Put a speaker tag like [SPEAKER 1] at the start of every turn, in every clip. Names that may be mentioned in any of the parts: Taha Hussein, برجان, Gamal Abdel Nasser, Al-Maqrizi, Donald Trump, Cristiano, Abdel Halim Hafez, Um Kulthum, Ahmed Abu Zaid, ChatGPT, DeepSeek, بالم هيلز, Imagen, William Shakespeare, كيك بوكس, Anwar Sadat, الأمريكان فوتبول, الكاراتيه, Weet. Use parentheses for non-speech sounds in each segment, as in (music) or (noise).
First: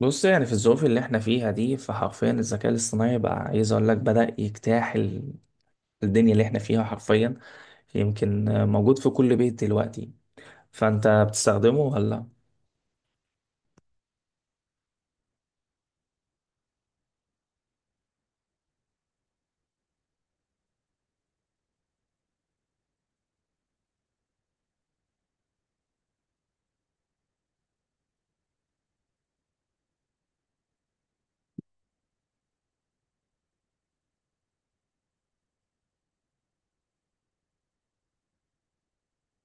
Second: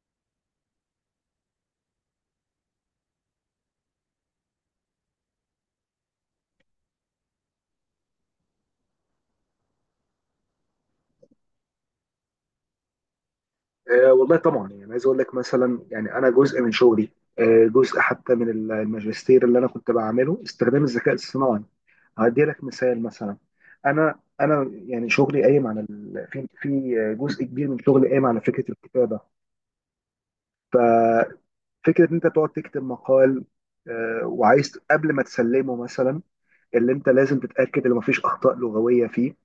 [SPEAKER 1] بص، يعني في الظروف اللي احنا فيها دي فحرفيا الذكاء الاصطناعي بقى، عايز اقول لك، بدأ يجتاح الدنيا اللي احنا فيها حرفيا. يمكن موجود في كل بيت دلوقتي. فانت بتستخدمه ولا
[SPEAKER 2] آه، والله طبعا، يعني عايز اقول لك مثلا، يعني انا جزء من شغلي. جزء حتى من الماجستير اللي انا كنت بعمله استخدام الذكاء الصناعي. هدي لك مثال مثلا. انا يعني شغلي قايم على في جزء كبير من شغلي قايم على فكره الكتابه. ففكره ان انت تقعد تكتب مقال، وعايز قبل ما تسلمه مثلا اللي انت لازم تتاكد ان مفيش اخطاء لغويه فيه.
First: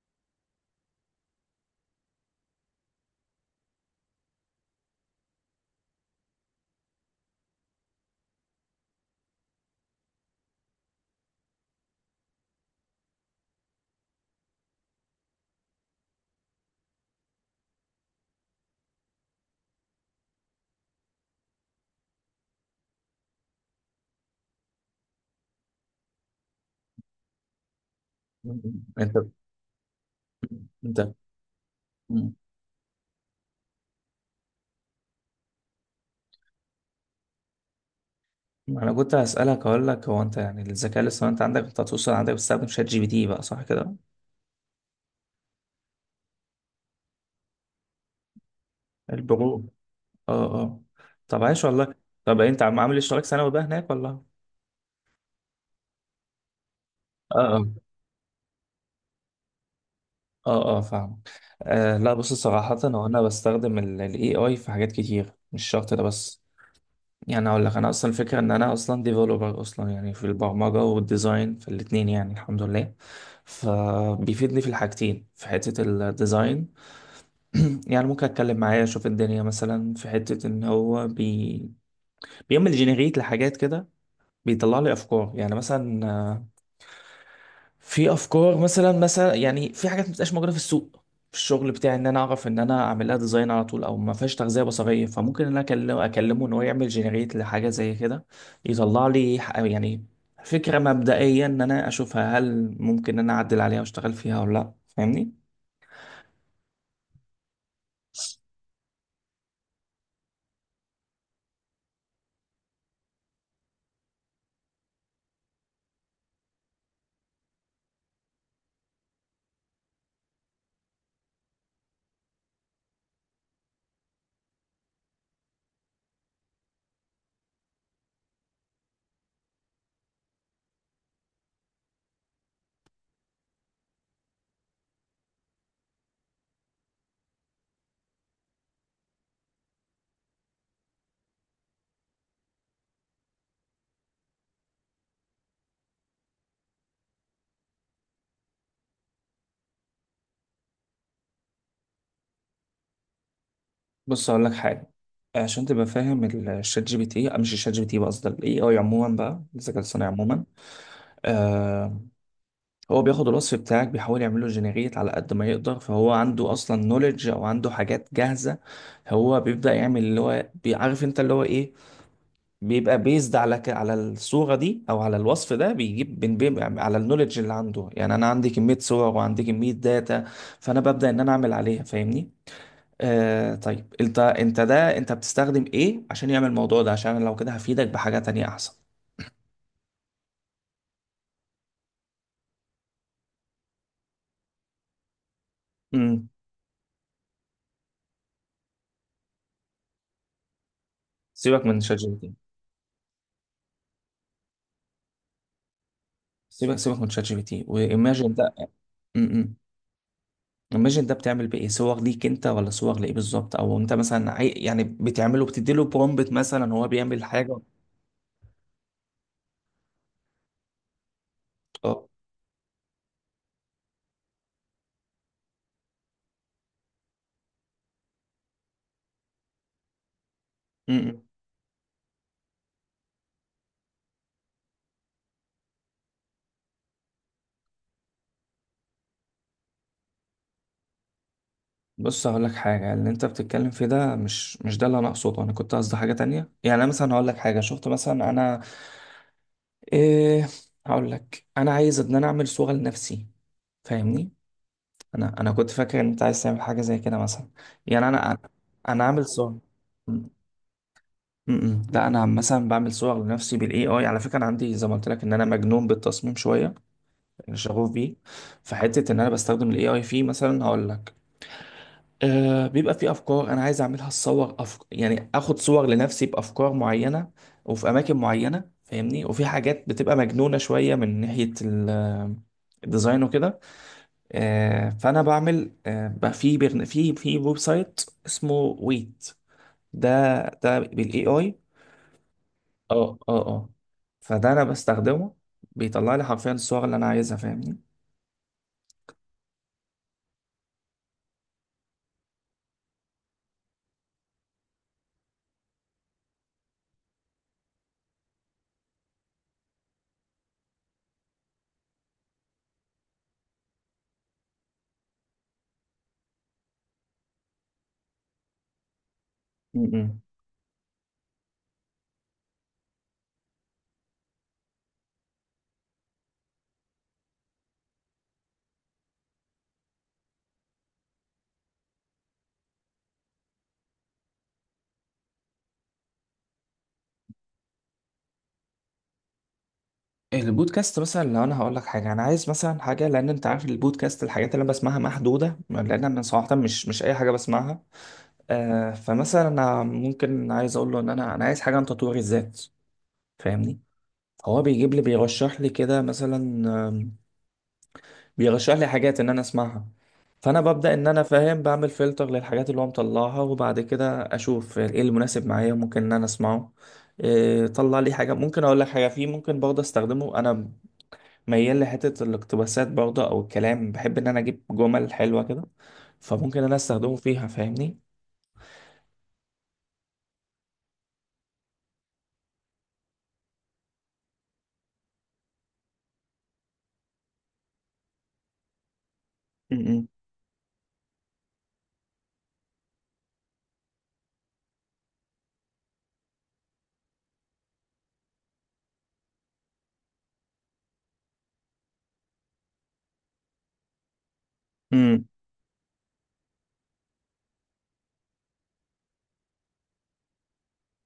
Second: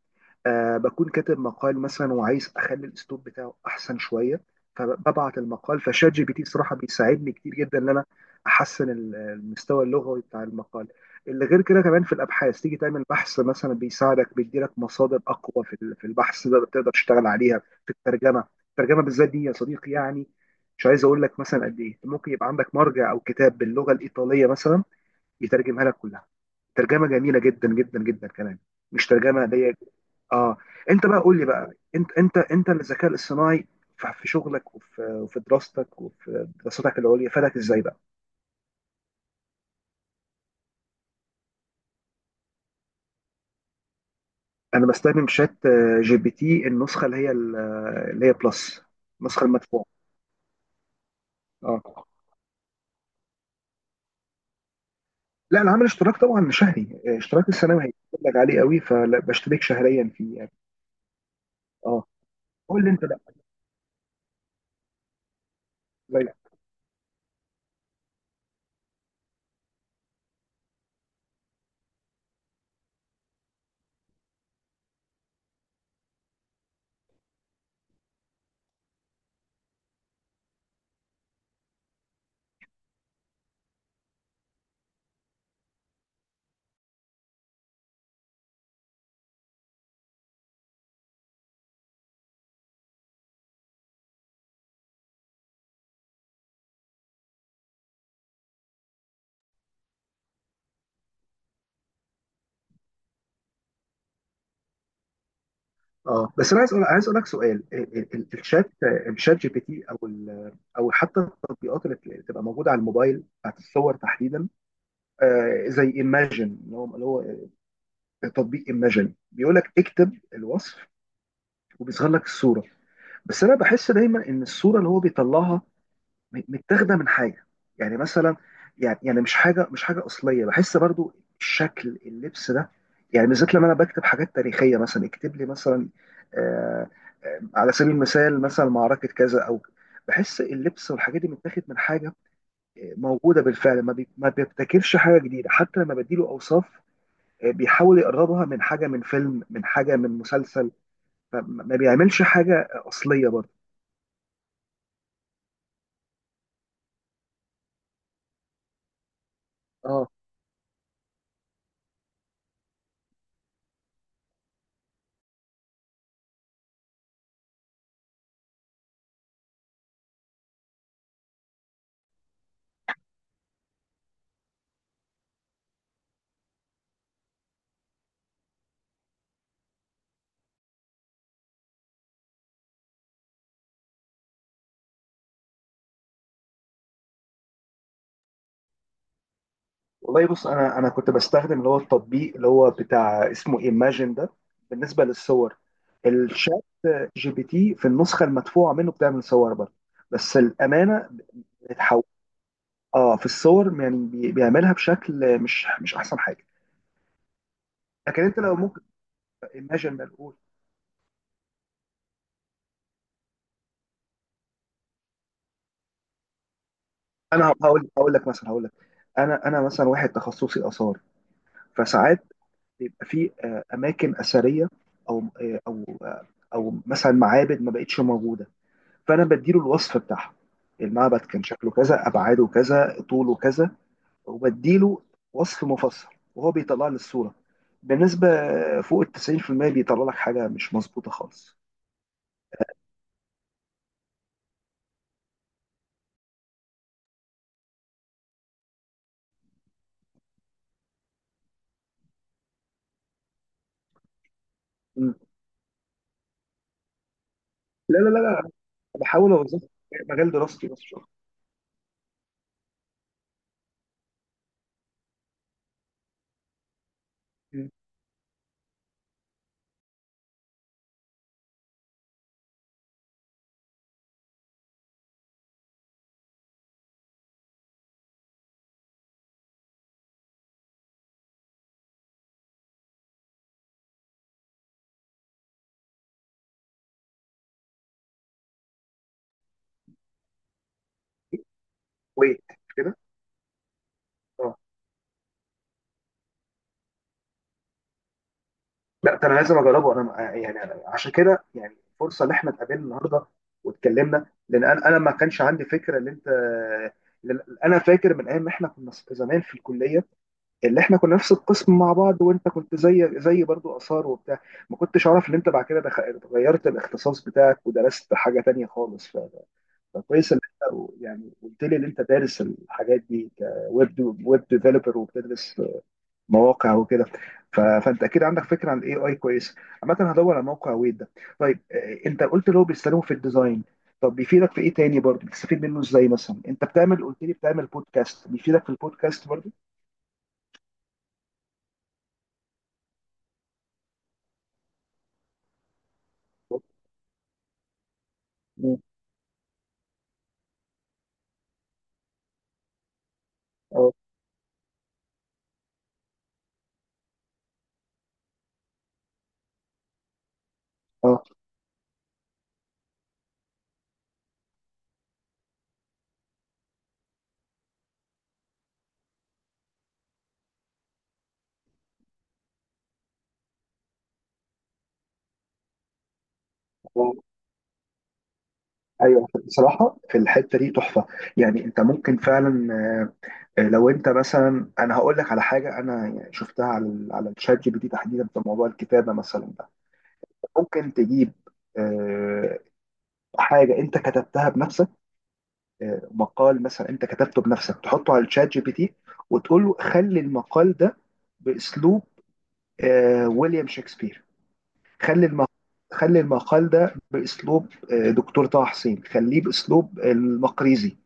[SPEAKER 2] بكون كاتب مقال مثلا وعايز اخلي الاسلوب بتاعه احسن شويه، فببعت المقال فشات جي بي تي. صراحه بيساعدني كتير جدا ان انا احسن المستوى اللغوي بتاع المقال. اللي غير كده كمان في الابحاث، تيجي تعمل بحث مثلا بيساعدك، بيديلك مصادر اقوى في في البحث ده تقدر تشتغل عليها. في الترجمه، الترجمه بالذات دي يا صديقي، يعني مش عايز اقول لك مثلا قد ايه، ممكن يبقى عندك مرجع او كتاب باللغه الايطاليه مثلا، يترجمها لك كلها ترجمه جميله جدا جدا جدا كمان، مش
[SPEAKER 1] انت
[SPEAKER 2] ترجمه ضيقه. اه،
[SPEAKER 1] انت
[SPEAKER 2] انت بقى قول لي بقى، انت الذكاء الصناعي في شغلك وفي دراستك، وفي دراستك العليا، فادك ازاي بقى؟
[SPEAKER 1] انا كنت هسألك؟ اقول لك، هو انت يعني الذكاء الاصطناعي انت عندك، انت هتوصل، عندك بتستخدم شات جي بي تي بقى، صح كده؟
[SPEAKER 2] انا بستخدم شات، جي بي تي النسخه اللي هي اللي هي بلس، النسخه
[SPEAKER 1] البرو.
[SPEAKER 2] المدفوعه.
[SPEAKER 1] اه اه. طب عايش
[SPEAKER 2] اه،
[SPEAKER 1] والله. طب انت عامل اشتراك سنوي بقى هناك ولا؟
[SPEAKER 2] لا انا عامل اشتراك طبعا شهري،
[SPEAKER 1] اه
[SPEAKER 2] اشتراك
[SPEAKER 1] اه.
[SPEAKER 2] السنوي هيقول لك عليه قوي، فبشترك شهريا فيه يعني.
[SPEAKER 1] اه اه، فاهم. آه
[SPEAKER 2] اه،
[SPEAKER 1] لا، بص صراحة،
[SPEAKER 2] قول لي انت
[SPEAKER 1] هو
[SPEAKER 2] بقى،
[SPEAKER 1] انا بستخدم الاي اي في حاجات كتير، مش شرط ده
[SPEAKER 2] زي.
[SPEAKER 1] بس. يعني اقول لك، انا اصلا الفكرة ان انا اصلا ديفلوبر اصلا، يعني في البرمجة والديزاين في الاتنين، يعني الحمد لله. فبيفيدني في الحاجتين. في حتة الديزاين (clears throat) يعني ممكن اتكلم معاه اشوف الدنيا، مثلا في حتة ان هو بيعمل جنريت لحاجات كده. بيطلع لي افكار يعني مثلا. في افكار مثلا يعني، في حاجات ما بتبقاش موجوده في السوق في الشغل بتاعي، ان انا اعرف ان انا اعمل لها ديزاين على طول، او ما فيهاش تغذيه بصريه، فممكن ان انا اكلمه ان هو يعمل جنريت لحاجه زي كده. يطلع لي يعني فكره مبدئيه ان انا اشوفها، هل ممكن ان انا اعدل عليها واشتغل فيها ولا لا، فاهمني؟
[SPEAKER 2] اه، بس انا عايز عايز اقول لك سؤال، الشات جي بي تي او او حتى التطبيقات اللي بتبقى موجوده على الموبايل، بتاعت الصور تحديدا. زي ايماجن، اللي هو تطبيق ايماجن، بيقول لك اكتب الوصف وبيظهر لك الصوره. بس انا بحس دايما ان الصوره اللي هو بيطلعها متاخده من حاجه، يعني مثلا، يعني مش حاجه اصليه بحس برضو. الشكل، اللبس ده، يعني بالذات لما انا بكتب حاجات تاريخيه مثلا، اكتب لي مثلا، آه على سبيل المثال مثلا معركه كذا او، بحس اللبس والحاجات دي متاخد من حاجه موجوده بالفعل. ما بيبتكرش حاجه جديده، حتى لما بديله اوصاف بيحاول يقربها من حاجه من فيلم، من حاجه من مسلسل. فما ما بيعملش حاجه اصليه برضو.
[SPEAKER 1] بص اقول لك حاجه عشان تبقى فاهم. الشات جي بي تي، مش الشات جي بي تي بقى، قصدي الاي اي عموما بقى، الذكاء
[SPEAKER 2] اه،
[SPEAKER 1] الصناعي عموما. آه، هو بياخد الوصف بتاعك بيحاول يعمله جنريت على قد ما يقدر، فهو عنده اصلا نوليدج او عنده حاجات جاهزه. هو بيبدا يعمل اللي هو بيعرف انت اللي هو ايه. بيبقى بيزد على الصوره دي او على الوصف ده، بيجيب بين بين على النوليدج اللي عنده. يعني انا عندي كميه صور وعندي كميه داتا، فانا ببدا ان انا اعمل عليها، فاهمني؟ طيب انت ده انت بتستخدم ايه عشان يعمل الموضوع ده؟ عشان لو كده هفيدك بحاجه تانية احسن.
[SPEAKER 2] والله بص، انا كنت بستخدم اللي هو التطبيق اللي هو بتاع اسمه ايماجن ده بالنسبه للصور.
[SPEAKER 1] امم
[SPEAKER 2] الشات جي بي تي في النسخه المدفوعه منه بتعمل صور برضه، بس الامانه
[SPEAKER 1] سيبك من شات
[SPEAKER 2] بتحول.
[SPEAKER 1] جي بي تي.
[SPEAKER 2] اه، في الصور يعني بيعملها بشكل مش احسن حاجه.
[SPEAKER 1] سيبك سيبك من شات جي بي تي
[SPEAKER 2] لكن
[SPEAKER 1] وايماجن
[SPEAKER 2] انت
[SPEAKER 1] ده.
[SPEAKER 2] لو ممكن،
[SPEAKER 1] امم
[SPEAKER 2] ايماجن ده الاول.
[SPEAKER 1] الماجن ده بتعمل بيه ايه، صور ليك انت ولا صور لايه بالظبط؟ او انت مثلا يعني بتعمله، بتديله برومبت مثلا هو بيعمل
[SPEAKER 2] انا
[SPEAKER 1] حاجه.
[SPEAKER 2] هقول هقول لك مثلا، هقول لك، انا مثلا واحد تخصصي اثار،
[SPEAKER 1] اه.
[SPEAKER 2] فساعات بيبقى في اماكن اثريه، او او مثلا معابد ما بقتش موجوده، فانا بديله الوصف بتاعها: المعبد
[SPEAKER 1] م-م.
[SPEAKER 2] كان شكله كذا، ابعاده كذا، طوله كذا، وبديله وصف مفصل، وهو بيطلع لي الصوره. بالنسبه فوق ال 90% بيطلع لك حاجه مش مظبوطه خالص.
[SPEAKER 1] بص هقول لك حاجه، اللي انت بتتكلم فيه ده مش ده اللي انا اقصده. انا كنت قصدي حاجه تانية. يعني انا مثلا هقول لك حاجه، شفت مثلا انا ايه. هقول لك انا عايز ان انا اعمل صوره لنفسي، فاهمني؟
[SPEAKER 2] م.
[SPEAKER 1] انا كنت فاكر ان انت عايز تعمل حاجه زي كده مثلا.
[SPEAKER 2] لا،
[SPEAKER 1] يعني
[SPEAKER 2] لا،
[SPEAKER 1] انا
[SPEAKER 2] لا،
[SPEAKER 1] انا
[SPEAKER 2] لا،
[SPEAKER 1] أنا عامل
[SPEAKER 2] بحاول
[SPEAKER 1] صوره.
[SPEAKER 2] اوظف مجال دراستي بس شغل.
[SPEAKER 1] م-م. لا انا مثلا بعمل صور لنفسي بالاي اي، على فكره انا عندي زي ما قلت لك ان انا مجنون بالتصميم شويه، انا
[SPEAKER 2] م.
[SPEAKER 1] شغوف بيه. فحته ان انا بستخدم الاي اي فيه، مثلا هقول لك، بيبقى في افكار انا عايز اعملها الصور، يعني اخد صور لنفسي بافكار معينه وفي اماكن معينه فاهمني، وفي حاجات بتبقى مجنونه شويه من ناحيه الديزاين وكده. فانا بعمل، بقى في في ويب سايت اسمه ويت ده، ده بالاي اي.
[SPEAKER 2] ويت كده.
[SPEAKER 1] اه اه اه. فده
[SPEAKER 2] اه،
[SPEAKER 1] انا بستخدمه، بيطلع لي حرفيا الصور اللي انا عايزها، فاهمني؟
[SPEAKER 2] لا ده انا لازم اجربه. انا يعني أنا عشان كده، يعني فرصه ان احنا اتقابلنا النهارده واتكلمنا، لان انا ما كانش عندي فكره ان انت، لأن انا فاكر من ايام ما احنا كنا زمان في الكليه، اللي احنا كنا نفس القسم مع بعض، وانت كنت زي برضو اثار وبتاع، ما كنتش اعرف ان انت بعد كده غيرت الاختصاص بتاعك ودرست حاجه تانية خالص.
[SPEAKER 1] م-م.
[SPEAKER 2] فكويس ان انت يعني قلت لي ان انت دارس الحاجات دي، كويب ويب ديفلوبر، وبتدرس مواقع وكده. فانت اكيد عندك فكره عن الاي اي كويس. عامه هدور على موقع ويب ده. طيب انت قلت له بيستخدمه في الديزاين، طب بيفيدك في ايه تاني؟ برضو بتستفيد منه ازاي؟ مثلا انت بتعمل، قلت لي بتعمل بودكاست، بيفيدك في البودكاست برضو؟
[SPEAKER 1] البودكاست مثلا، لو انا هقول لك حاجه، انا عايز مثلا حاجه، لان انت عارف البودكاست الحاجات اللي انا بسمعها محدوده، لان انا صراحه مش اي حاجه بسمعها.
[SPEAKER 2] اه،
[SPEAKER 1] فمثلا انا ممكن عايز اقول له ان انا عايز حاجه عن تطوير الذات، فاهمني؟ هو بيجيب لي، بيرشح لي كده مثلا، بيرشح لي حاجات ان انا اسمعها. فانا ببدا ان
[SPEAKER 2] اه،
[SPEAKER 1] انا فاهم، بعمل فلتر للحاجات اللي هو مطلعها، وبعد كده اشوف ايه المناسب معايا ممكن ان انا اسمعه. إيه، طلع لي حاجه. ممكن اقول لك حاجه فيه، ممكن برضه استخدمه، انا ميال لحته الاقتباسات برضه او الكلام، بحب ان انا اجيب جمل حلوه كده، فممكن إن انا استخدمه فيها، فاهمني؟
[SPEAKER 2] ايوه، بصراحه في الحته دي تحفه، يعني انت ممكن فعلا، لو انت مثلا، انا هقول لك على حاجه انا يعني شفتها على على الشات جي بي تي تحديدا، في موضوع الكتابه مثلا ده،
[SPEAKER 1] امم،
[SPEAKER 2] ممكن تجيب آه، حاجه انت كتبتها بنفسك، مقال مثلا انت كتبته بنفسك، تحطه على الشات جي بي تي وتقول له خلي المقال ده باسلوب ويليام شكسبير،
[SPEAKER 1] امم،
[SPEAKER 2] خلي المقال خلي المقال ده باسلوب دكتور طه حسين، خليه باسلوب المقريزي،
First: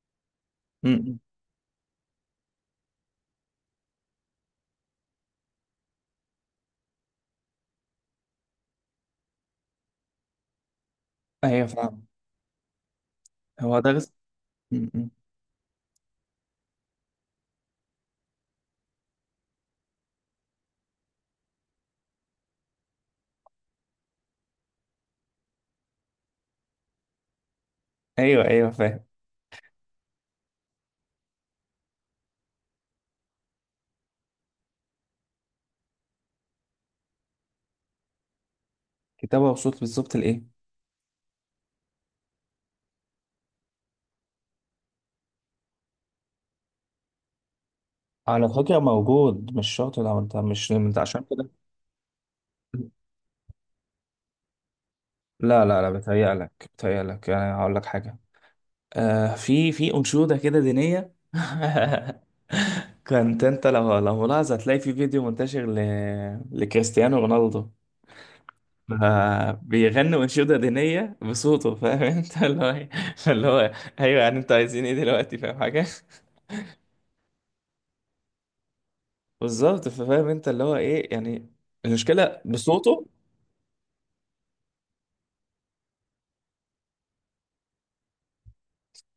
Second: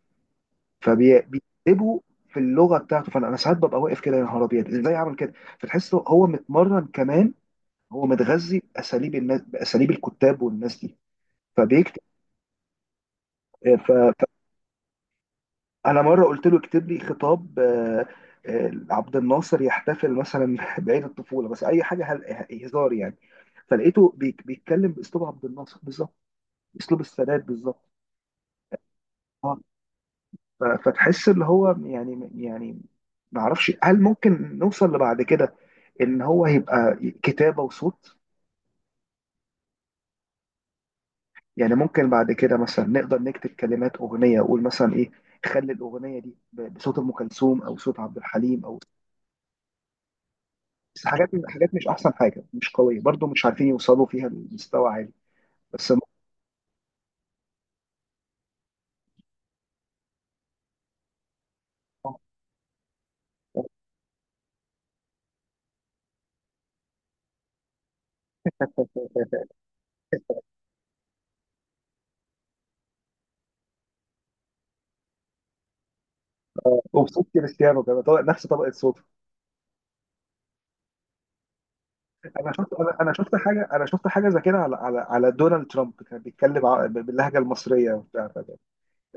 [SPEAKER 1] امم.
[SPEAKER 2] فبيكتبوا في اللغه بتاعته. فانا، أنا ساعات ببقى واقف كده يا نهار ابيض، ازاي عمل كده؟ فتحس هو متمرن كمان، هو متغذي باساليب الناس، باساليب الكتاب والناس دي
[SPEAKER 1] ايوه
[SPEAKER 2] فبيكتب.
[SPEAKER 1] فاهم. هو ده
[SPEAKER 2] ف-
[SPEAKER 1] م- م.
[SPEAKER 2] فانا مره قلت له اكتب لي خطاب عبد الناصر يحتفل مثلا (laughs) بعيد الطفوله، بس اي حاجه هزار يعني، فلقيته بيتكلم باسلوب عبد الناصر بالظبط، اسلوب السادات بالظبط.
[SPEAKER 1] ايوه ايوه فاهم.
[SPEAKER 2] اه، فتحس اللي هو، يعني ما اعرفش هل ممكن نوصل لبعد كده، ان هو هيبقى كتابه وصوت.
[SPEAKER 1] كتابه وصوت، بالظبط لايه.
[SPEAKER 2] يعني ممكن بعد كده مثلا نقدر نكتب كلمات اغنيه، اقول مثلا ايه، خلي الاغنيه دي بصوت ام كلثوم، او صوت عبد
[SPEAKER 1] على
[SPEAKER 2] الحليم،
[SPEAKER 1] فكره
[SPEAKER 2] او،
[SPEAKER 1] موجود، مش شرط. لو انت مش انت
[SPEAKER 2] بس
[SPEAKER 1] عشان
[SPEAKER 2] حاجات
[SPEAKER 1] كده.
[SPEAKER 2] حاجات مش احسن حاجه، مش قويه برضو، مش عارفين يوصلوا فيها لمستوى عالي.
[SPEAKER 1] لا لا لا،
[SPEAKER 2] بس
[SPEAKER 1] بتهيألك بتهيألك، يعني هقول لك حاجة. في أنشودة كده دينية (laughs) كنت أنت لو ملاحظ، هتلاقي في فيديو منتشر لكريستيانو رونالدو. بيغني أنشودة دينية بصوته، فاهم أنت (laughs) اللي هو إيه؟ اللي هو أيوه، يعني أنتوا عايزين إيه دلوقتي، فاهم حاجة.
[SPEAKER 2] وبصوت كريستيانو كمان، طبق نفس طبقه صوته.
[SPEAKER 1] بالظبط، فاهم أنت اللي هو إيه يعني. المشكلة بصوته.
[SPEAKER 2] انا شفت حاجه زي كده على على دونالد ترامب، كان بيتكلم باللهجه المصريه وبتاع، فده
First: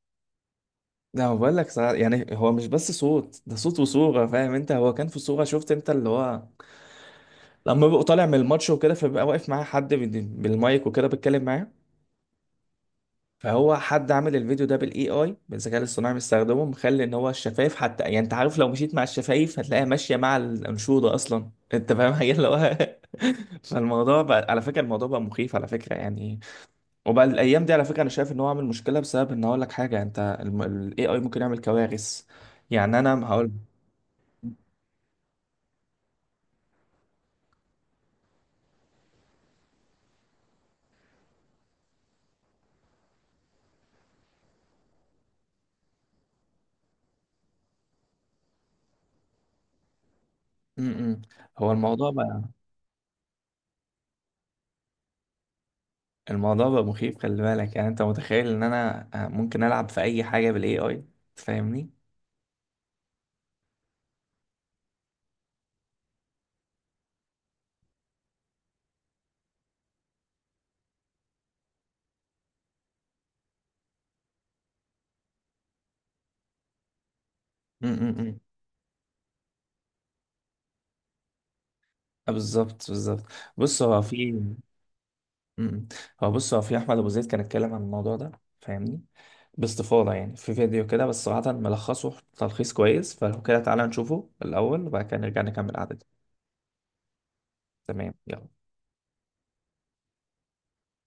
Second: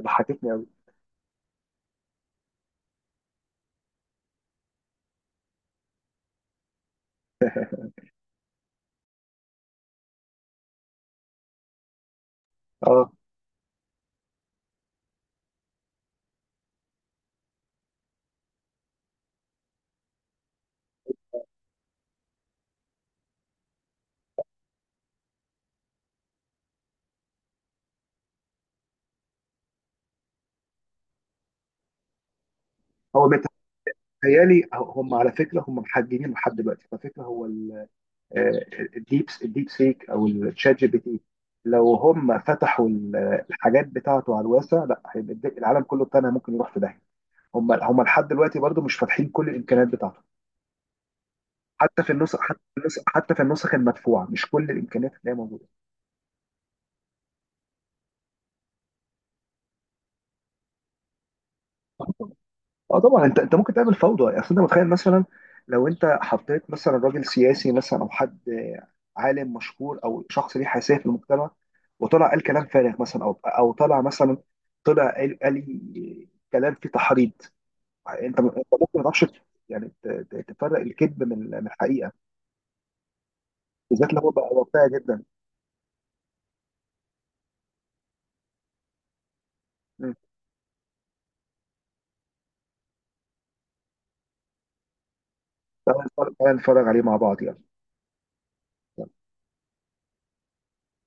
[SPEAKER 2] ضحكتني قوي.
[SPEAKER 1] لا هو بقول لك صراحة، يعني هو مش بس صوت، ده صوت وصورة، فاهم أنت. هو كان في صورة شفت أنت اللي هو، لما ببقى طالع من الماتش وكده، فبيبقى واقف معاه حد بالمايك وكده بتكلم معاه.
[SPEAKER 2] اه،
[SPEAKER 1] فهو حد عامل الفيديو ده بالاي اي، بالذكاء الاصطناعي مستخدمه، مخلي ان هو الشفايف حتى، يعني انت عارف لو مشيت مع الشفايف هتلاقيها ماشيه مع الانشوده اصلا (laughs) انت فاهم حاجه اللي هو (laughs) فالموضوع بقى على فكره، الموضوع بقى مخيف على فكره يعني. وبقى الايام دي على فكره انا شايف ان هو عامل مشكله، بسبب ان اقول لك حاجه انت، الاي اي ممكن يعمل كوارث. يعني انا
[SPEAKER 2] هو بيت-
[SPEAKER 1] هقول.
[SPEAKER 2] تخيلي، هم على فكره، هم محججين لحد دلوقتي، على فكره هو آه، الديب سيك او الشات جي بي تي، لو هم فتحوا الحاجات بتاعته على الواسع، لا هيبقى العالم كله بتاعنا ممكن يروح في داهيه. هم لحد دلوقتي برضو مش فاتحين كل الامكانيات بتاعته،
[SPEAKER 1] م- م. هو الموضوع بقى
[SPEAKER 2] حتى في النسخ المدفوعه، مش كل الامكانيات اللي هي موجوده.
[SPEAKER 1] الموضوع بقى مخيف، خلي بالك، يعني انت متخيل ان انا ممكن العب في اي حاجه بالاي اي، تفهمني؟
[SPEAKER 2] اه، طبعا، انت ممكن تعمل فوضى، يعني اصل انت متخيل مثلا، لو انت حطيت مثلا راجل سياسي مثلا، او حد عالم مشهور، او شخص ليه حساسيه في المجتمع، وطلع قال كلام فارغ مثلا، او طلع مثلا، طلع قال كلام فيه تحريض، انت
[SPEAKER 1] امم.
[SPEAKER 2] انت ممكن ما تعرفش يعني تفرق الكذب من الحقيقه،
[SPEAKER 1] بالظبط بالظبط. بص هو
[SPEAKER 2] بالذات لو هو
[SPEAKER 1] في.
[SPEAKER 2] بقى واقعي جدا.
[SPEAKER 1] م-م. بص، هو في احمد ابو زيد كان اتكلم عن الموضوع ده، فاهمني؟ باستفاضه
[SPEAKER 2] مم.
[SPEAKER 1] يعني، في فيديو كده، بس صراحه ملخصه تلخيص كويس، فلو كده تعالى نشوفه الاول وبعد كده نرجع نكمل
[SPEAKER 2] تعالى
[SPEAKER 1] قعدتنا.
[SPEAKER 2] نتفرج، تعالى نتفرج عليه مع بعض، يلا.
[SPEAKER 1] تمام يلا.